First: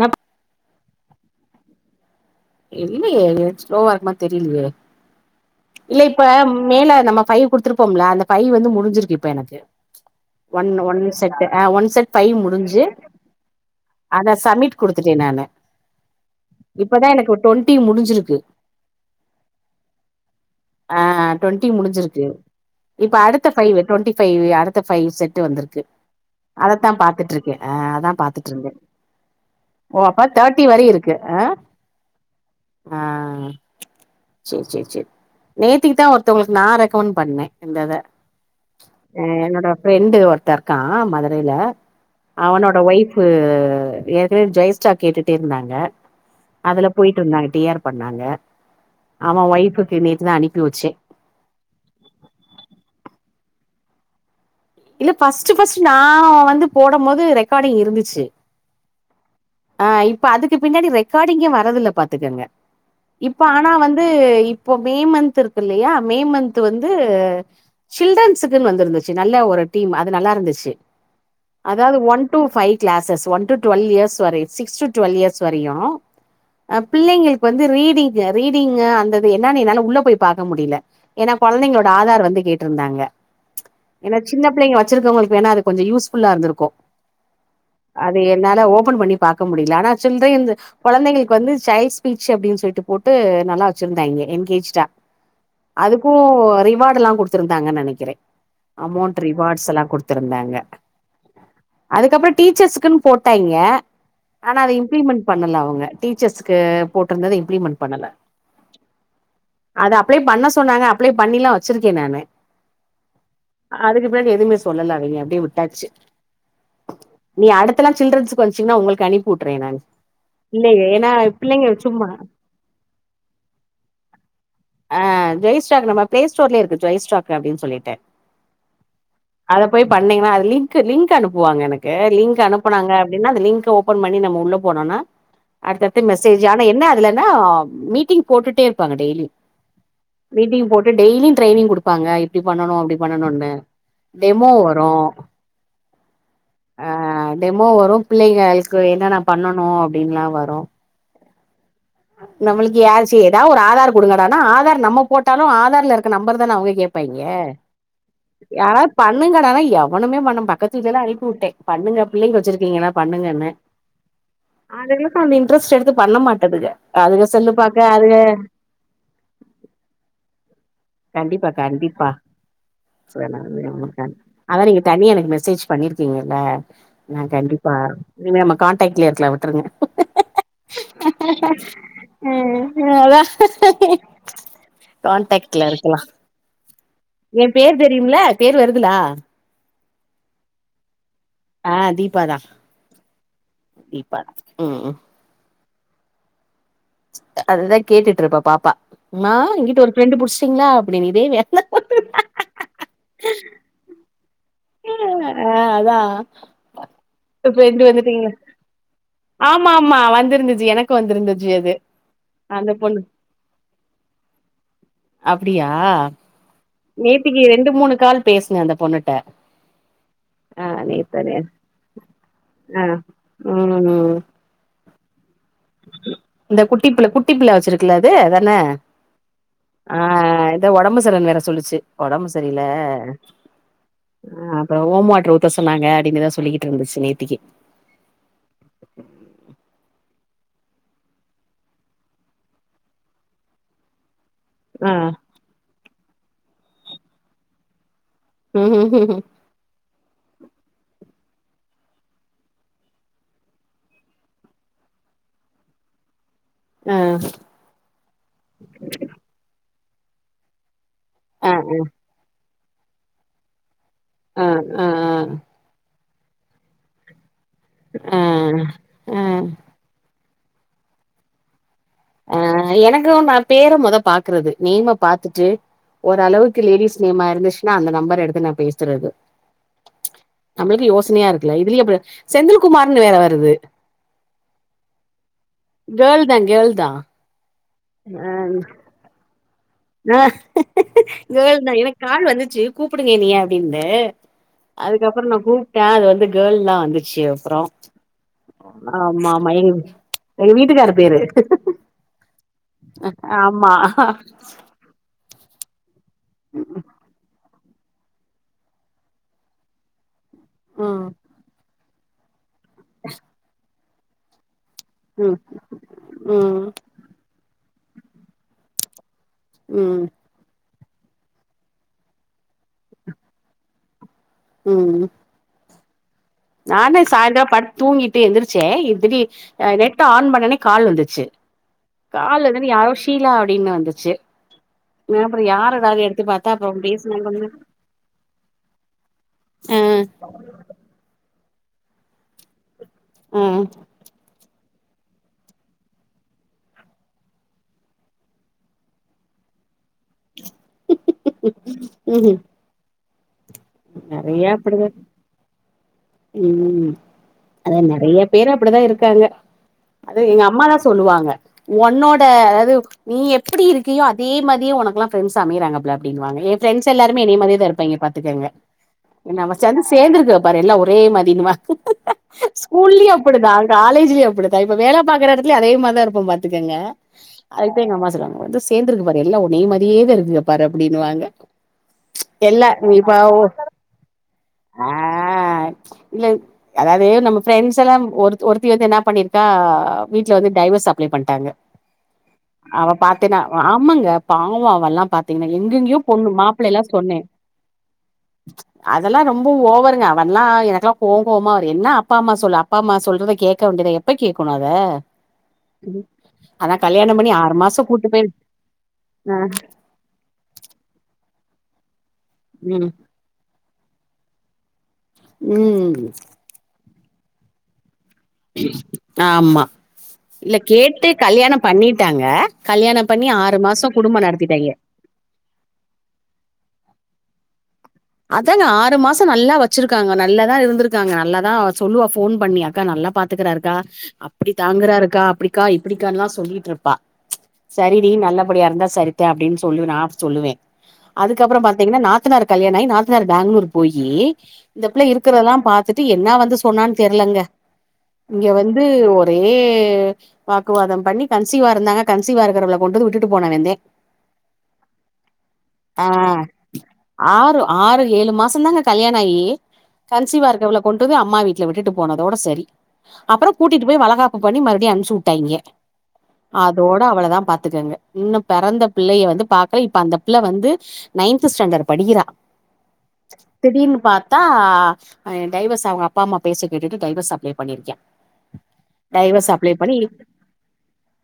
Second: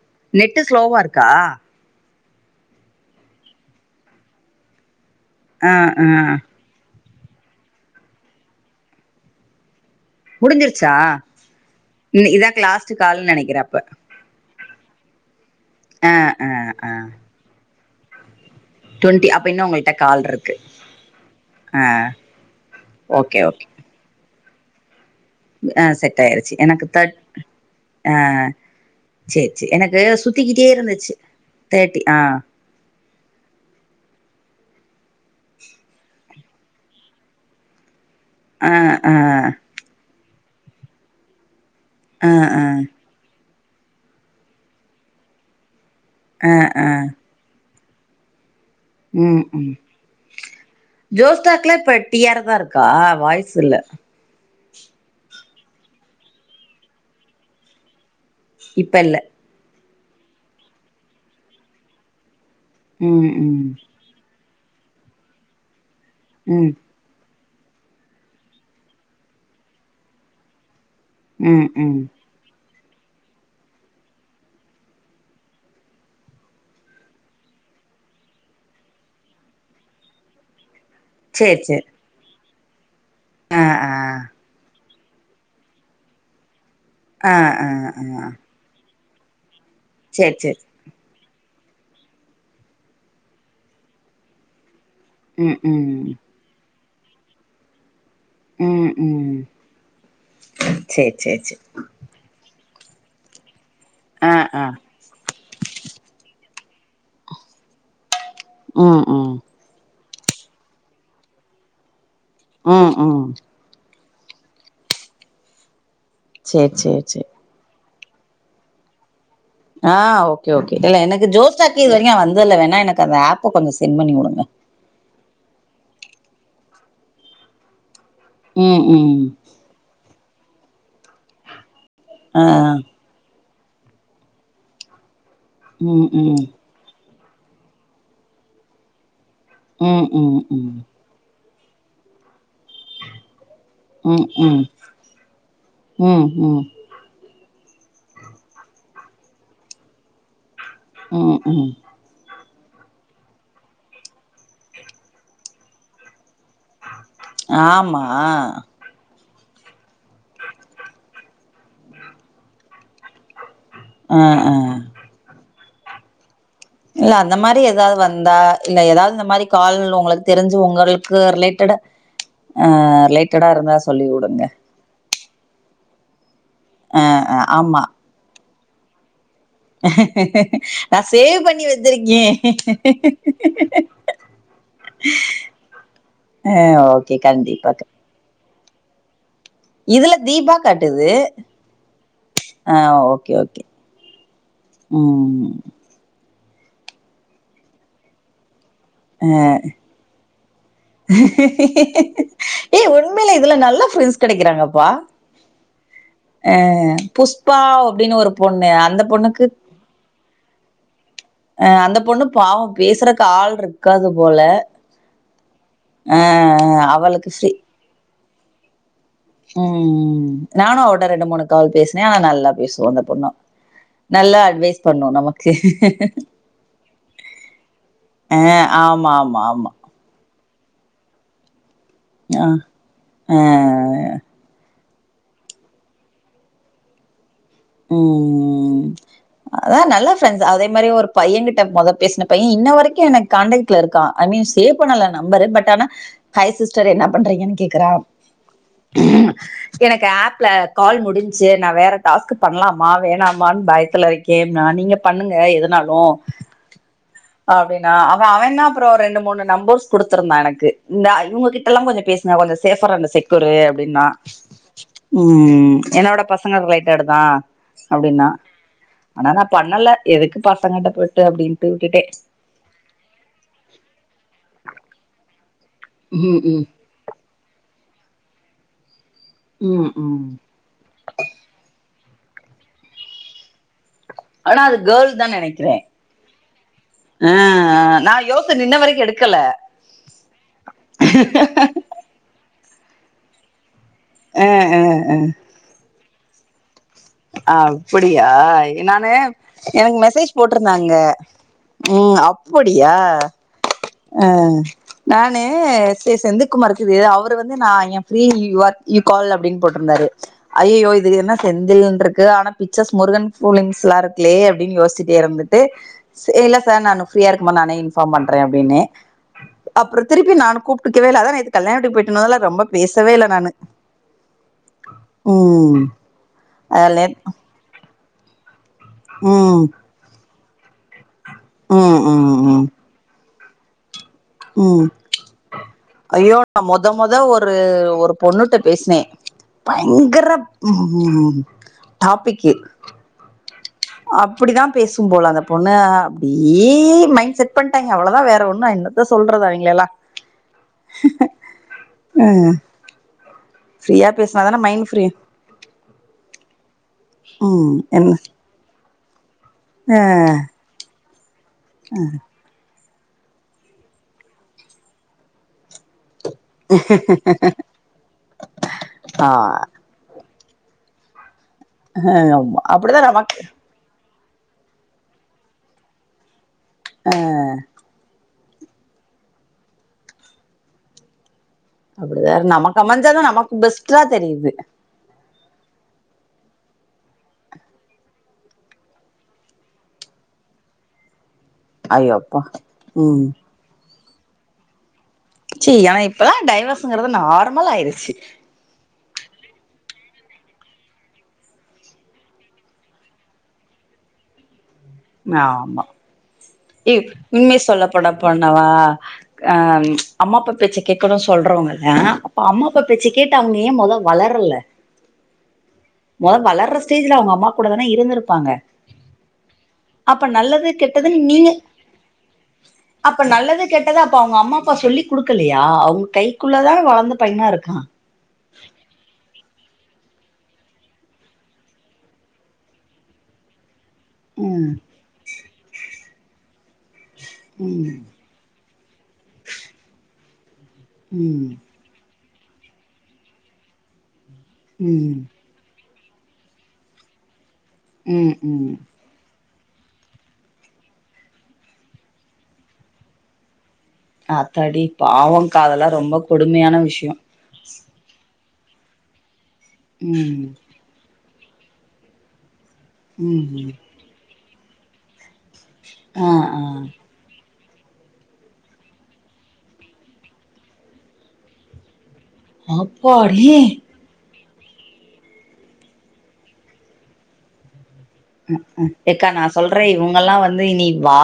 நப் net ஸ்லோவா இருக் கா இல்லயே நெட் ஸ்லோவா இருக்க மார் தெரிலயே ஆ இல்ல ஆ இப்ப மேல நம்ப ஃபைவ் குடுத்துருப்போம்ல அந்த ஃபைவ் வந்து முடிஞ்சிருக்கு இப்ப எனக்கு ஒன் முடிஞ்சிருச்சா? ஒன் செட்டு அ ஒன் செட் ஃபை ம் இதாக்கு முடுஞ்சு லாஸ்ட் கால்னு நெனைக்கிறே அப்ப. அத சமிட் குடுத்துட்டே நானு ஆ ஆ இப்பதா எனக்கு ஒரு டொன் ட்டி முடுஞ்சுருக்கு ட்வென்டி அப்ப இன்னு உங்கள்ட்ட கால்ரு ஆ ட்வெண்டி முடிஞ்சிருக்கு இப்ப ஓகே அடுத்த ஓகே. ஃபைவு ட்வெண்ட்டி ஃபைவு அ டுத்த ஃபைவ் செ ட்டு வந்துருக்கு ஆ செட் ஆயிருச்சு. எனக்கு அதத்தா தட் பாத்துட்ருக்கே ஆ அதா பாத்துட்ருந்தே சேரி சேரி எனக்கு ஓ அப்ப தேர்டி சுத்திக்கிட்டே வரை இருந்துச்சு. இருக்கு அ ஆ ஆ சேர் சேர் சேர் நேத்திக்கிதா ஒரு த்தவுங்களுக்கு நா ரெக்கமன் பண்ணே இந்தத ஆ என்னோட ஃப்ரெண்டு ஒரு த்த இருக்கா மதுரைல ஆ அவனோட ஆ ஒய்ஃபு ஏற்கனே ஜெய்ஸ்டா கேட்டுட்டே இருந்தாங்க ஆ அதுல ஆ போயிட்ருந்தாங்க டி ஆர் பண்ணாங்க அவ ஒய்ஃபுக்கு நேத்து தா அனி ஜோஸ்டாக்லா இப்ப டி ஆர் தா இருக்கா வாய்ஸ் ஸுல்ல இல்ல ஃபஸ்ட்டு ஃபஸ்ட்டு நா வந்து போடும்போது ரெக்காடிங் இருந்துச்சு இப்பல்ல ஆ இப்ப அதுக்கு பின்னாடி ரெக்காடிங்கே வரதில்ல பாத்துக்கங்க ம் இப்ப ம். ஆனா வந்து இ ப்ப மே மந்த் இருக்குல்லயா மே மன்த்து ம் வந்து சில்ட்ரன்ஸுக்குனு வந்துருந்துச்சு நல்ல ஒரு டீம் அது நல்லா இருந்துச்சு ம் அதாவது ம். One two five classes one to twelve years வரை சிக்ஸ் டு டுவெல் இயர்ஸ் வரையு ஆ பிள்ளைங்களுக்கு வந்து ரீடிங்கு ரீடிங்கு அந்த இது என்னன்னு என்னால உள்ளே போய் பாக்க முடியல ஏன்னா சேரி சேரி. கொழந்தைங்களோட ஆதார் வந்து கே ட்ருந்தாங்க ஆ ஆ ஏன்னா சின்ன பிள்ளைங்க வ ச்சிருக்கவங்களுக்கு வேண்ணா அது கொஞ்சொ யூஸ்ஃபுல்லா இருந்துருக்கு ஆ ஆ அது ஆ. என்னால ஓபன் பண்ணி பாக்க முடியல ஆனா சொல்றே சேரி இந்த சேரி. கொழந்தைங்களுக்கு வந்து சைல்டு ஸ்பீச் அப்டின்னு சொல்ட்டு போட்டு நல்லா வச்சிருந்தாய்ங்க என்கேஜ்டா ம் அதுக்கு ம் ரிவாட் எல்லா குடுத்துருந்தாங்கன்னு நெனைக்கிறே ம் அமௌண்ட் ம் ரிவார்ட்ஸ் எல்லா குடுத்திருந்தாங்க சேர் சேர் சேர் அதுக்கப்புறோ டீச்சர்ஸ் க்குன்னு போட்டாய்ங்க ஆ ஆனா ஆ அத இம்ப்ளிமெண்ட் பண்ணல அவங்க டீச்சர்ஸ் க்கு போட்ருந்தது இம்ப்ளிமெண்ட் பண்ணல ம் ம் அத அப்ளை பண்ண சொன்னாங்க அப்ளை பண்ணிலா வச்சிருக்கே நானு ம் ம் அதுக்கு பிறகு எதுமே சொல்லல அவிங்க அப்டியே விட்டாச்சு சேரி சேரி சேரி தல்லா சில்டரன்ஸ்க்கு வந்துச்சுனா உங்களுக் கு அனுப் ஆ ஓகே ஓகே இல்ல எனக்கு பிள்ளைங்க ஜோஸ்டாக்கு இது சும்மா வரையு வந்ததுல்ல வேண்ணா எனக்கு அந்த ஆப்பு கொஞ்சோ சென்ட் பண்ணி விடுங்க டாக்கு நம் பிளேஸ்டோர்லயே இருக்கு ஜொய்ஸ்டாக்கு அப்டின் சொல்லிட்டு ம் ம் ன்னீங்கன்னா அது லிங்க்கு லி்ங்க் அனுப்புவாங்க என க்கு லிங்க் ஆ அனுப்புனாங்க அப்டின்னா அது லிங்க் ஓப்பன் பண்ணி நம்ம உள்ள போனோன்னா அடுத்தடுத்து ம் ம் மெசேஜ் ஆனா என்ன அதுல ஏன்னா மீட்டிங் போட்டுட்டே இருப்பாங்க டெய்லி ம் ம் ம் மீட்டிங் போட்டு ம் டெய்லி ட்ரைனி்ங் குடுப்பாங்க இப்டி பண்ணனும் அப்படி பண்ணனும்னு டெமோ வரும் உஹம் உம் டெமோ வரும் பிள்ளைகளுக்கு என்னன்ன பண்ணனும் அப்படின்னுல்லாம் வரும் ஹம் ம் நம்மளுக்கு யாச்சு ஏதாவது ஒரு ஆதார் கொடுங்கடா ஆதார் நம்ம போட்டாலும் ஆதார்ல இருக்க நம்பர் தான் தான் அவங்க கேப்பாங்கே ஆமா யாராவது பன் பண்ணுங்கடானா எவனனுமே பண்ணம் பக்கத்து இதல்லாம் அனுப்பி விட்டேன்ண்ணுங்க பிள்ளைங்க வச்சிருக்கீங்கன்னா பண்ணுங்கன்னு ஆ ஆ அதுகளுக்கு அந்த இன்ட்ரெஸ்ட் எடுத்து பண்ண மாட்டதுக இல்ல அதுக அந்த செல்லு மாதிரி பாக்க ஏதாவது அதுக வந்தா இல்ல ஏதாவது இந்த மாதிரி கால் உங்களுக்கு தெரிஞ்சு உங்களுக்கு கண்டிப்பா ரிலேட்ட கண்டிப்பா ஆஹ் ரிலேட்டடா இருந்தா சொல்லி விடுங்க அதான் நீங்க தனியா எனக்கு மெசேஜ் பண்ணிருக்கீங்கல்ல ந கண்டிப்பா இனிமே கான் களிய இருலாம் [unintelligible] நான் சேவ்பண்ணி வச்சிருக்கேன் அதா கான்டாக்ட்ல இருக்கலா [inaudible] ஹம் ஓகே என் கண்டிப்பா பேர் தெரியும்ல பேர் வருதுலா இதுல தீபா காட்டுது ஆஹ் தீபாதான் ஆ ஓகே உம் அதுதான் கேட்டுட்டு இருப்பா பாப்பா ஆ இங்கிட்டு ஒரு ஃபிரெண்டு புடிச்சிங்களா [inaudible] ஏ உண்மையில இதுல நல்ல பிரெட் படிகிறாங்கப்பா ஆ அதா புஷ் பாஒரு ஃப்ரெண்டு அப்படின்னு ஒரு வந்துட்டீங்களா பொண்ணு அந்த பொண்ணுக்கு ஆமா ஆமா வந்திருந்துச்சு எனக்கு வந்திருந்துச்சு அ அது அந்த பொண்ணு பாவோ அந்த பொண்ணு பேசுறக்கு ஆள் இருக்காது போல அப்டியா ஆ நேத்திக்கு ரெண்டு மூணு கால் பேசுன அந்த பொண்ணுட் ம் ம் ம் நானு அவட்ட ரெண்டு நேத்தனே மூணு கால் பேசுனே ஆனா நல்லா ஆ பேசுவாங்க தொன்னா ம் நல்லா அட்வைஸ் பண்ணு நமக்கு இந்த குட்டி புள்ள வச்சிருக்குல அது அதான ஆமா ஆமா ஆமா ஆ இத ஒடம்பு சலன் வேற சொல்லிச்சி ஒடம்பு ஆ சரியில்ல ஆ அ ரோமம்வாட்டர் ஊத்த சொன்னாங்க அப்பிடின்னுதா சொல்லிக்கிட்டு இருந்துச்சி நேத்திக்கி ஃப்ரென்ஸ் அதே மாரி ஒரு பையன்கிட்ட முதல் பேசின பையன் இன்ன வரைக்கு எனக்கு காண்டக்ட்ல இருக்கா ஐ மீன் சேவ் ஆ பண்ணல நம்பரு பட் ஆனா ஹாய் சிஸ்டர் என்ன பண்றீங்கன் கேக்குறா ம் ம் ம் எனக்கு ஆப்ல கால் முடிஞ்ச்சி நா வேற டாஸ்க்கு பண்ணலாமா வேணாமான் பயத்துல இருக்கே நா நீங்க பண்ணுங்க எதனாலு ஆ அப்பிடின்னா அவன் அவனா அப்புறோ ரெண்டு மூணு நம்பர்ஸ் குடுத்துருந்தா எனக்கு நா ஆ இவுங்ககிட்டல்லா கொஞ்சோ பேசுங்க கொஞ்ச சேஃப்ரன் செக்கியூரு சே நா ஆ ஆ ஆ ம் என்னோட பசங்க ரைட்டா எடுத் ஆ ஆ அப்பிடின்னா ஆ ஆனா நா பண்ணல எதுக் பசங்கட்ட போயிட்டு அப்பிடின் அ எனக்கு நா பேர முத பாக்குறது நேம்ம பாத்துட்டு ம் ஓரளவுக்கு ம் லேடிஸ் நேம்மா இருந்ச் நா அந்த நம்பர் எடுத்து நா பேசுறது ம் ம் நம்மளுக்கு யோசனையா இருக்கல இதில் இ செந்தில்குமார்னு வேற வருது ஆனா அது கேள்தா நெனைக்கிறே கேர்ள் தா கேர்ள் தா ஆ ஆ நான் யோச்சுட்டு இன்ன வரைக்கு எடுக்கல ஆ கேள் எனக்கு கால் வந்துச்சுடி கூப்டுங்க என்னய அப்டின்னு ஆ ஆ அதுக்கப்றோ நா கூப்ட்டே அது வந்து கேள்லா வந்து அ அப்டியா நானு ஆமா ஆமா எங்க எனக்கு மெசேஜ் எங்க போட்ருந்தாங்க வீட்டுக்காரு பேரு உம் அப்புடியா ஆமா ஆ நானு செந்தந்துக்குமா இருக்குது அவரு வந்து வந்து நா என் free you are you call அப்டின்னு போட்டுருந்தாரு ஐய்யயோ இது ம் என்ன செந்திலுன் இருக்கு ஆன பிச்சர்ஸ் முருகன் போலிங்ஸ் ல்ல இருக்குக்கே [unintelligible] னு யோசுச்சிட்டே ம் இருந்துட்டு இல்ல ம் சார் நானு ஃபிரியா இருக்கு மா நானே இன்ஃபாம் பண்றே அப்டின்னே அப்றோ ம் திருப்பி நானு கூப்ப குடிக்கவே இல்ல அதா நேத்து கல்யாண போய்ட்டு வந்துல்ல ரொம்ப பேசவே இல்ல நானு ம் உம் நானே சாய்ந்தர படுத்து தூங்கிட் எந்திரிச்சி ச்சே இப்டி ம் நெட் ஆன் பண்ணோன்னே கால் வந்துச்சு ம் கால்லதுன்னு யாரோ ஷீலா அப்ப அப்டின்னு வந்துச்சு உம் அப்றோ யாருடானு எடுத்து ஐயோ பாத்தா நா அப்றோ மொத மொத பேசுனாங்கங்க ஒரு ஒரு பொண்ணுட்ட பேசுனே பயங்கர உ டாபிக்கு ம் அப்படிதான் பேசும் போல அந்த பொண்ணு அப்டியே மைண்ட் செட் பண்ட்டாங்க அவ்ளோதா வேற ஒன்னு என்னத்த சொல்றதா அவிங்கள எல்லா ஆ நெறைய அப்படிதா உ ம் அதா என்ன நெறையா பேர் அப்டிதா இருக் காங்க அது எங்க அம்மாதா சொல்லுவா ங்க உன்னோட அதாது நீ எப்படி இருக்கியோ அதே மாரியே உனக்குலா ஃப்ரெண்ஸ் அமைறாங்க பிள அப்டினுவாங்க எ ஃப்ரண்ட்ஸ்ல் எல்லாருமே என்னைமாரியேதா இருப்பாங்க பாத்துக்கங்க ஆ எ நம சந்து சேந்து [unintelligible] இருக்கு பாறெல்லா ஒரே மாதின்னு வா ஆ, ஆமா. அப்படிதான் ஸ்கூல்லயு நமக்கு அப்படிதா காலேஜ்லயு டுத்த இப்ப வேல ப பாக்ற எடத்துலயு அதே மாரிதா தா இருப்ப பா துக்கங்க அதுக்குதா எங்க அம்மா சொல்வாங்க வந்து சேந்துருக்கு பாரு எல்லா உனே மாரியேதா இருக்கு பாரு அப்டின்னுவாங்க அப்டிதா எல்லா நமக்கு நீ இப்ப அமஞ்சாதா நமக்கு பெஸ்ட்ரா தெரியுது ஆ இல்ல அதாவது நம்ம ஃபிரெண்ஸ் எல்லா ஒருத்தி வந்து என்ன பண்ணிருக்கா வீட்டுல வந்து டைவர்ஸ் அப்ளை பண்ட்டாங்க ஐயோ அப்பா அவ பாத்தேனா ஆமாங்க பாவோ அவெல்லா பாத்தீங்கன்னா ச்சி எங்கெங்கயோ ஆனா பொண்ணு இப்பல்லா மாப்பிள்ள எல்லா டைவர்ஸுங்கறது சொன்னே நார்மல் ஆயிருச்சு அதெல்லா ரொம்ப ஓவருங்க அவன்ல்லா எனக்குலா கோ கோவமா வரு என்ன அப்பா அம்மா சொல்லு அப்பா அம்மா சொல்றத கேக்க வேண்டியதா எப்ப கேக்கணு அத ஆ ஆமா ஆனா எ கல்யாணம் பண்ணி ஆறு உண்மைய மாசோ சொல்லப்போன கூட்டு போய் போனவா ஆ அம்மாப்பா பேச்ச கேக்கணும்னு சொல்றவங்க ஏ அம்மாப்ப ம் பேச்சு கேட்டு அவங்க ஏ மொதோ வளரல ம் மொதோ வளர்ற ஸ்டேஜ்ல அவங்க அம்மா கூட தான இருந்துரு உ ஆமா அப்ப இல்ல நல்லது கேட்டு கெட்டதுன்னு நீங்க கல்யாணம் பண்ணிட்டாங்க கல்யாணம் அப்ப பண்ணி ஆறு நல்லது மாசோ கெட்டத அப்ப குடும்போ அவங்க அம்மா நடத்திட்டாய்ங்க அப்பா சொல்லி கொடுக்கலையா அவங்க கைக்குள்ள தா வளர்ந் து பையனா இருக்கா அதாங்க ஆறு மாசோ நல்லா வச்சிருக்காங்க நல்லாதா இருந்திருக்காங்க நல்லா தா சொல்லுவா ஃபோன் பண்ணி அக்கா நல்லா பாத்துக்கறாருக்கா அப்டி ம் தாங்குறாருக்கா அப்டிக்கா இப்டி க்கேன்லா சொல்லிட்ருப்பா ம் சரிடி நல்லபடியா இருந்தா சரித்தா அப்டின்னு சொல்லுன் நா சொல்லுவே ம் அதுக்கப்புற பாத்தீங்கன்னா நா த்தனாருக் கல்யாண ஆயி நாத்தனாரு பேங்களூரு போயி இந்த பிள்ள ம் இருக்கிறதெல்லா பா த்துட்டு என்ன வந்து சொன்னான்னு தெர்லங்க ம் இங்க ம் வந்து ஒரே வாக்குவாதம் பண்ணி கன்சிவா இருந்தாங்க கன்சிவா இருக்கிறவள கொண்டு வந்து விட்டுட்டு போனவந்தே ஆத்தாடி பாவங்க்கா அதெல்லா ஆ ரொம்ப கொடுமையான விஷயோ ஆறு ஆறு ஏழு மாசந்தாங்க கல்யாண ஆயி கன்சிவா ம் இருக்குவள கொண்ட்டு வந்து அ ம்மா வீ்ட்ல விட்டு போனதோட சரி ம் அப்பறோ ம் கூட்டிட்டு போய் வளகாப் பு பண்ணி மறுபடி அனுப்ச்சு விட்டாய்ங்க ஆ ஆ அதோட அவ்ளதா பா த்துக்கங்க இன்னு பெறந்த பிள்ளைய வந்து பாக்கல இப்ப அந்த பிள்ள வந்து நைன்த்து ஸ்டாண்டர்டு படிக்கிறா அப்பாடி தா ஆ டைவர்ஸ் அவங்க அப்பா அம்மா பேச்ச கேட்டுட்டு டைவர்ஸ் அப்ளை பண்ணியிருக்கா ம்க்கும் யக்கா நா சொல்றே இவங்கல்லா வந்து இனி வா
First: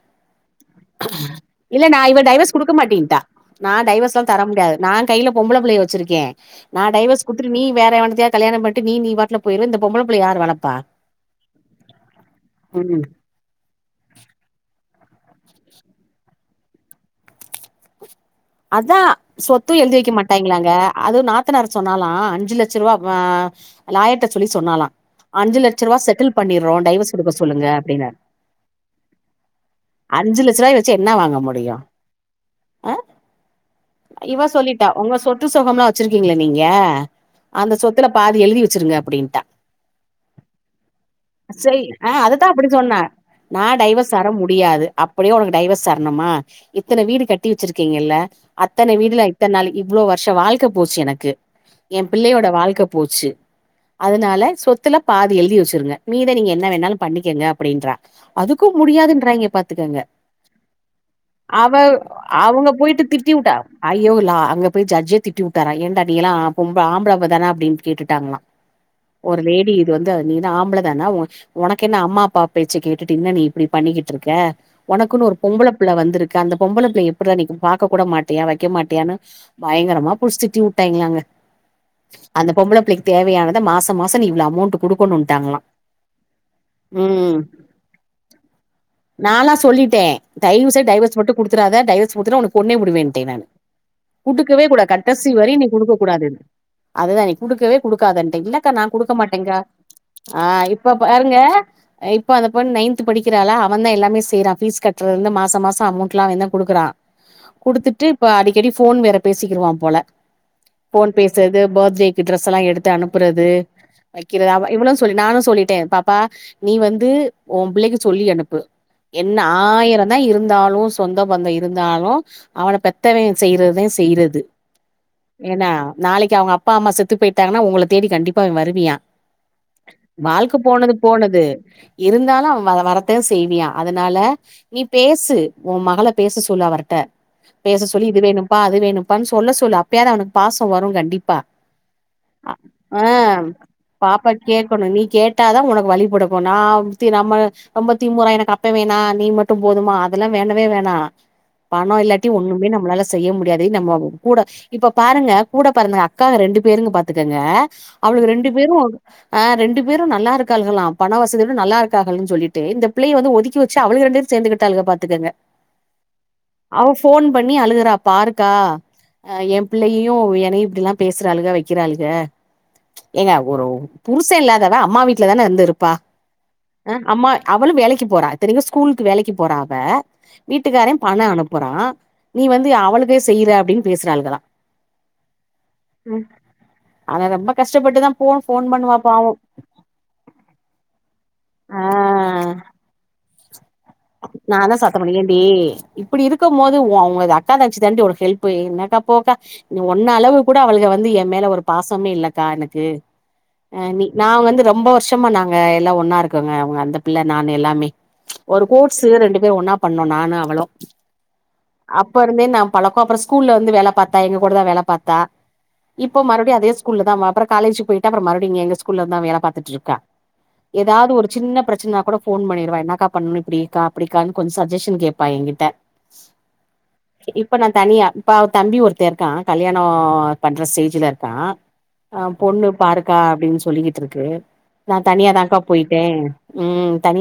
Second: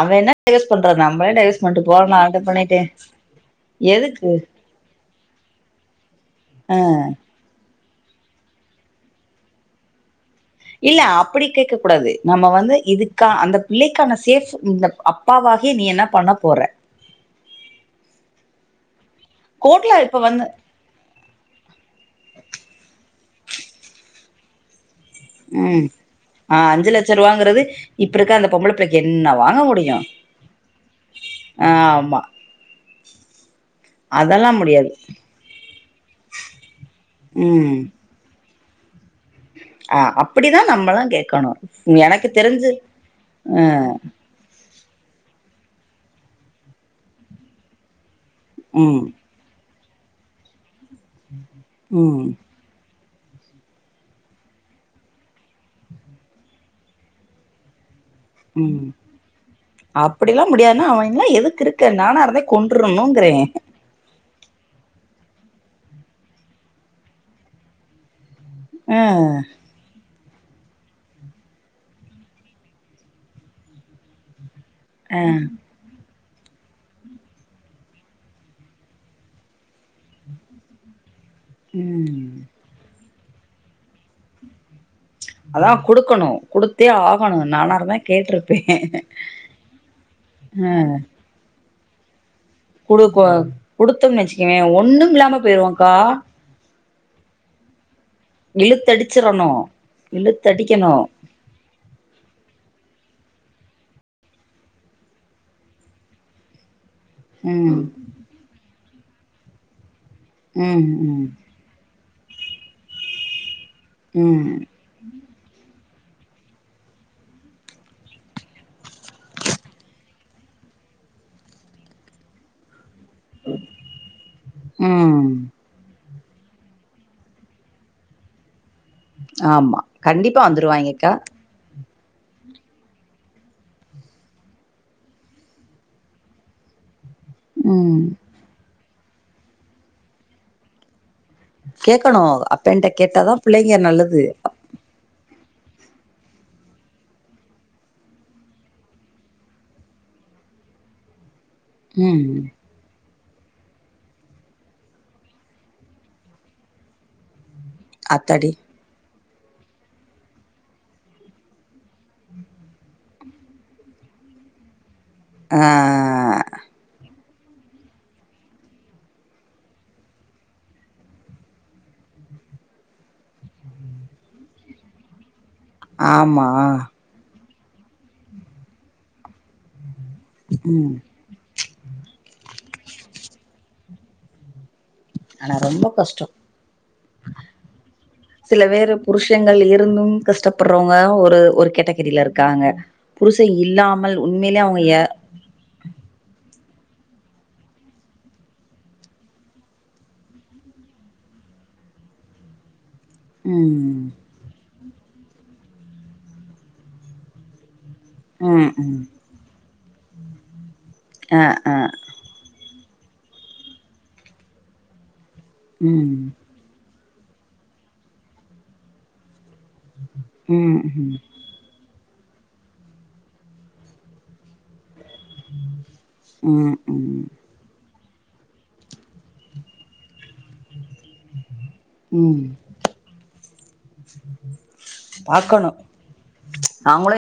அவ என்ன டைவர்ஸ் பண்றது நம்மளே டைவர்ஸ் இல்ல பண்ட்டு நா போறோ இவ இது டைவர்ஸ் குடுக்க பண்ணிட்டே மாட்டயின்ட்டா நா டைவர்ஸ் எல்லா எதுக்கு தர முடியாது நா கைல பொம்பள புள்ளைய வச்சிருக்கே நா டைவர்ஸ் குடுத்துட்டு நீ வேற எவனத்தயாது கல்யாணோ பண்ட்டு நீ நீ பாட்ல போயிருவ இந்த பொம்பள புள்ளைய யாரு வளப்பா இல்ல அப்பிடி கேக்க கூடாது நம்ம வந்து ம் இதுக்கா அந்த பிள்ளைக்கான சேஃப் இந்த அப்பாவாகி நீ என்னா பண்ண போற அதா சொத்து எழுதி கோர்ட்ல வைக்க இப்ப வந்து மாட்டாய்ங்களாங்க அது நாத்தனார் சொன்னாளா அஞ்சு லட்ச ருவா வா லாயர்ட்ட சொல்லி சொன்னாளா உம் ஆ அஞ்சு லட்ச குடுக்க ரூபாங்குறது சொல்லுங்க இப்ப அப்டின்னாரு இருக்க அந்த பொம்பள பிள்ளைக்கு என்ன வாங்க முடியு அஞ்சு லட்ச ரூவாய வச்சு என்ன வாங்க ஆ முடியு ஆமா ஆ இவ அதெல்லா சொல்லிட்டா முடியாது உங்க சொத்து சொகம்ல்லா வச்சசுருக்கீங்ள நீங்க அந்த சொத்துல பாதி எழுதி வச்சு வச்சுருங்க அப்டின்ட்டா அ அப்டிதா நம்மல்லா கேக்கணு செய் ஆ எனக்கு அதத்தா அப்டி தெரிஞ்சு சொன்னே அ அப்டியே உனக்கு டைவர்ஸ் தரணுமா இத்தன வீடு கட்டி வெச்சுருக்கீங்கல்ல அத்தன ம் வீட்ல எத்தன் நாளைக்கு இவ்ளோ வருஷோ வாழ்க போச்சு எனக்கு எ ம் பிள்ளயோட வாழ்க்க போச்சு அதனால சொத்துல பாதி எழுதி வச்சுருங்க மீத நீங்க என்ன வேணாலு பண்ணிக்கங்க அப்டின்றா அதுக்கு உம் முடியாதுன்றாய்ங்க பாத்துக்கங்க அப்டிலா முடியாதுன்னா அவன்லா எதுக்கு இருக்க நானா இருந்தே கொன்ரணும்ங்றே விட்டா ஐயோ லா அங்க போய் ஜட்ஜ் திட்டி விட்டார ஏன்டா நீ எல்லா பொம் ஆம்பள தா அப்டின்னு கேட்டுட்டாங்ளா ஆ ஒரு லேடி இது வந்து த நீ என்ன ஆம்பள தானா ஒனக்கு என்ன அம்மா அப்பா பேச்ச கேட்டுட்டு என்ன நீ இப்டி பண்ணிக்கிட்டு இருக்க ஆ ஒனக்குன்னு ஒரு பொம்பள புள்ள வந்திருக் அந்த பொம்பல பிள்ளய எப்புற நீ பாக்க போ கூட மாட்டியா வக்க மாட்டியான்னு பயங்கரமா புடிச்சு திட்டி விட்டாங்களாங்க ம் தேவயானத மாச மாச நீ இவ்ள அமௌண்ட் குடுக்கணும்ட்டாங்களா அதா குடுக்கணு குடுத்தே ம் ஆகணு நானா இருந்த கேட்ருப்பே நாலா அ குடுத்துறாதா டைவஸ் குடுத்தன உனக் குடுபோ குடுத்தோம்னு வெச்சுக்கவே கூடாது ஒன்னு கடைசி இல்லாம வரையு நீ போயிருவோக்கா குடுக்க கூடாதுன்னு அதுதா நீ குடுக்கவே குடுக்காதன்டே இல்லக்கா நா குடுக்க இழுத்தடிச்சிரணு மாட்டேக்கா ஆ இழுத்தடிக்கணு இப்ப பாருங்க இப்ப அந்த பொண்ணு நைத்து படிக்க இதல்லா அவன் தா எல்லாமே செய்யுறா ஃபீஸ் கட்டுறருந்து மாச மாச அமௌண்ட் எல்லா அவன் தா குடுக்குறா ம் குடுத்துட்டு இப்ப அடிக்கடி போ ஃபோன் வேற பேசிக்கிருவா போல ம் ஃபோன் ம் பேசுறது பேத்டே டிரெஸ் எல்லா எடுத்து அனுப்புறது வைக்கிறத ம் அவ இவ்வள சொல்லிடே நானு சொல்லிட்டே பா பா நீ வந்து உ புள்ளைக்கு சொல்லி அனுப்பு என்ன ஆயிரந்தா இருந்தாலு சொந்தோ பந்தோ இருந் தாலு அவன பெத பெத்தவே செய்றது தா செய்றது ம் ஏன்னா நாளைக்கு அவங்க அப்பா அம்மா செத்து போயிட்டாங்கனா உங்கல தேடி கண்டிப்ப அவே வருவியா ஆமா கண்டிப்பா வாழ்க போனது வந்துருவாய்ங்கக்கா போனது இருந்தாலு அவ வ வரத்தா செய்வியா அதனால நீ பேசு உ மகள பேச சொ போலாவரட்ட பேச ம் சொல்லி இது வேணும்பா அது வேணு ப்பானு சொல்ல சொல்லு அப்பயாவது அவஃஅக்கு பாசோ வரு கண்டிப் கேக்கணு அப்பன்ட்ட கேட்டாதா புள்ளைக்கு நல்லது கேட்டதா உனக்கு வலி பொறக்கு நா ஒருத்தி நம்ம [unintelligible] எனக்கு அப்ப வேணா நீ மட்டு போதுமா அதெல்லா வேணவே வேணா பணோ இல்லாட்டி ம் ஒண்ணுமே நம்மளால செய்ய முடியாது நம்ம கூட இப்ப பாருங்க கூட பெரந்த அக்காங்க ரெண்டு பேரு பாத்துக்கங்க அவளுக ரெண்டு அத்தாடி பேரு ஆ ரெண்டு பேரு நல்லார்கால்கலா பண வசதினு நல்லா இருக்காள்னு சொல்லிட்டு இந்த பிள்ளைய வந்து ஒதுக்கி வச்சு அவளுக ரெண்டு பேரு சேர்ந்துக்கிட்டாளுக பா ஆ அவ ஃபோன் பண்ணி அலுகுறா பாருகா எ பிள்ளயயு என்னயு இப்படில்லா பேசுறாளுக வைக்கிறாளுக ஏங்க ஒரு புருச இல்லாதவ அம்மா வீட்ல தானே இருந்து ருப்பா ஆமா அ அம்மா அவளு வேலக்கி போறா இத்தனைக்கு ஸ்கூலுக்கு வேலக்கி போறா அவ வீட்டுக்காரெ ம் அனுப்புறா நீ வந்து அவனுக்கே செய்யற அப்டின்னு பேசுறாளுகளா ஆனா ரொம்ப கஷ்டம் ஆனா ரொம்ப கஷ்டப்பட்டுதா போ சில ஃபோன் பேரு பண்ணுவா பாவோ புருஷங்கள் இருந்தும் கஷ்டப்படுறவங்க ஒரு ஒரு கேட்டகரியில இருக்காங்க புருச இல் நானு சத்த மணிக்கேன்டி இப்டி இருக்கும் போது உ ஒங்க அக்கா தங்கச்சி தாண்டி ஒரு ஹெல்ப்பு என்னக்கா போக்கா ஒன்ன அளவுக்கு கூட அவளுக்கு வந்து எ மேல ஒரு பாசமே இல்லக்கா எனக்கு அ ம் நீ நா வந்து ரொம்ப வருச் ஷமா நாங்க எல்லா ஒன்னா இருக்கோங்க அவங்க அந்த பிள்ள நானு எல்லாமே ஆ கோர்ஸ்ஸு ரெண்டு பேரு ஒன்னா பண்ணோ நானு அவளு ஆ ஆ அப்ப இருந்தே நா பழக்கோ அப்றோ ஸ்கூல்ல வந்து வேல பாத்தா எங்க கூட தா வேல பாத்தா ம் இப்போ மறுபடியு அதே ஸ்க கூல்ல தா பா அப்றோ காலேஜ்க்கு போய்ட்டு அப்றோ மறுபடியு எங்க ஸ்கூல தா வேல பாத் துட்ருக்கா ம் ஏதாவது ம் ஒரு சின்ன பிரச்சனனா கூட ஃபோன் பண்ணிருவா என்னக்கா பண்னனு இப்டிக்கா அப்டிக்கான்னு கொஞ்சோ சஜஷன் கேப் ப்பா எ கிட்ட ம் ம் இப்ப நா தனியா இப்ப அவ தம்பி ஒருத்தே இருக்கா கல்யாணோ பண்ற ஸ்டேஜ்ல இருக்கா ம் பொண்ணு பாருக்கா அப்டின்னு சொல்லிக்கிட்டு இருக்கு நா தனியாதாக்கா பாக்கணு போயிட்டே உ நாங்களு தனியா